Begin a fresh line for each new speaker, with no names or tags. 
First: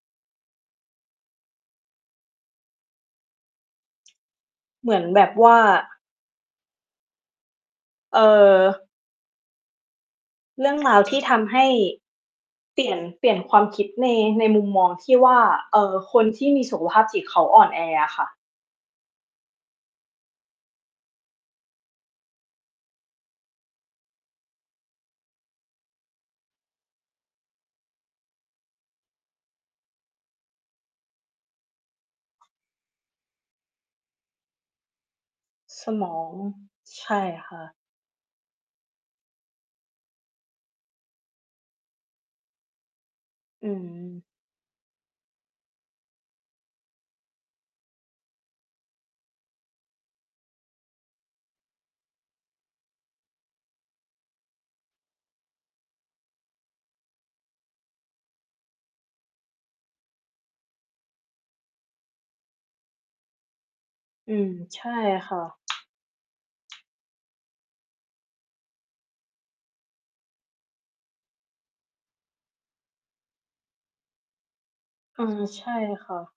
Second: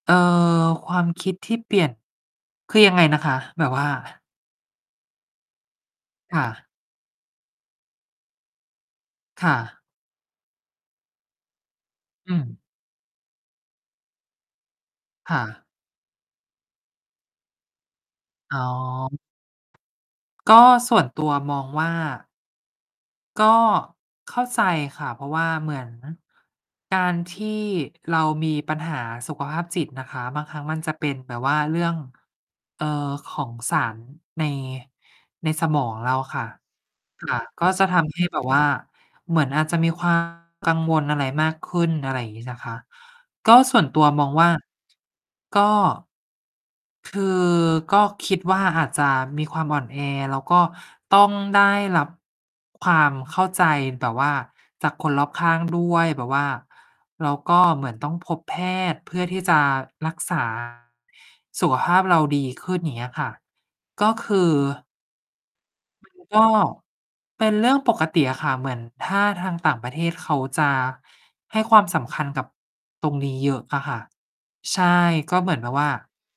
เอ่อ ความคิดที่เปลี่ยน คือยังไงนะคะ? แบบว่า
เหมือนแบบว่า
ค่ะ
เออ
ค่ะ
เรื่อง ราวที่ทำให้
อืม
เปลี่ยน เปลี่ยนความคิดใน ในมุมมองที่ว
ค
่
่
า
ะ
เอ่อ คนที่มีสุขภาพจิตเขาอ่อนแออะค่ะ
อ๋อ ก็ส่วน ตัวมองว่า ก็ เข้าใจค่ะ เพราะว่าเหมือน การที่เรามีปัญหาสุขภาพจิตนะคะ บางครั้งมันจะเป็นแบบว่าเรื่อง เอ่อ ของสารใน ในสม
ส
อง
ม
เรา
อง
ค่ะ
ใช่
ค่ะ
ค่
ก็
ะ
จะทำให้ แบบว่า เหมือน อาจจะมี ความ กังวลอะไรมากขึ้น อะไรอย่างงี้นะคะ ก็
อื
ส่วนตัวม
ม
องว่า ก็ คือ ก็คิดว่าอาจจะมีความอ่อนแอ แล้วก็ต้องได้รับ ความเข้าใจแบบว่าจากคนรอบข้าง ด้วย แบบว่า แล้วก็เหมือนต้องพบแพทย์เพื่อที่จะ รัก ษา สุขภาพเราดีขึ้น อย่างเงี้ยค่ะ ก็ค
อื
ื
ม
อ
ใช่ค่ะ
มัน ก็ เป็นเรื่องปกติอะค่ะ เหมือน ถ้าทางต่างประเทศเขาจะ ให้ความสำคัญกับ ตรงนี้เยอะอะค่ะ ใช่
อา
ก็เหมือ
ใ
น
ช
แบ
่
บว่า
ค่ะ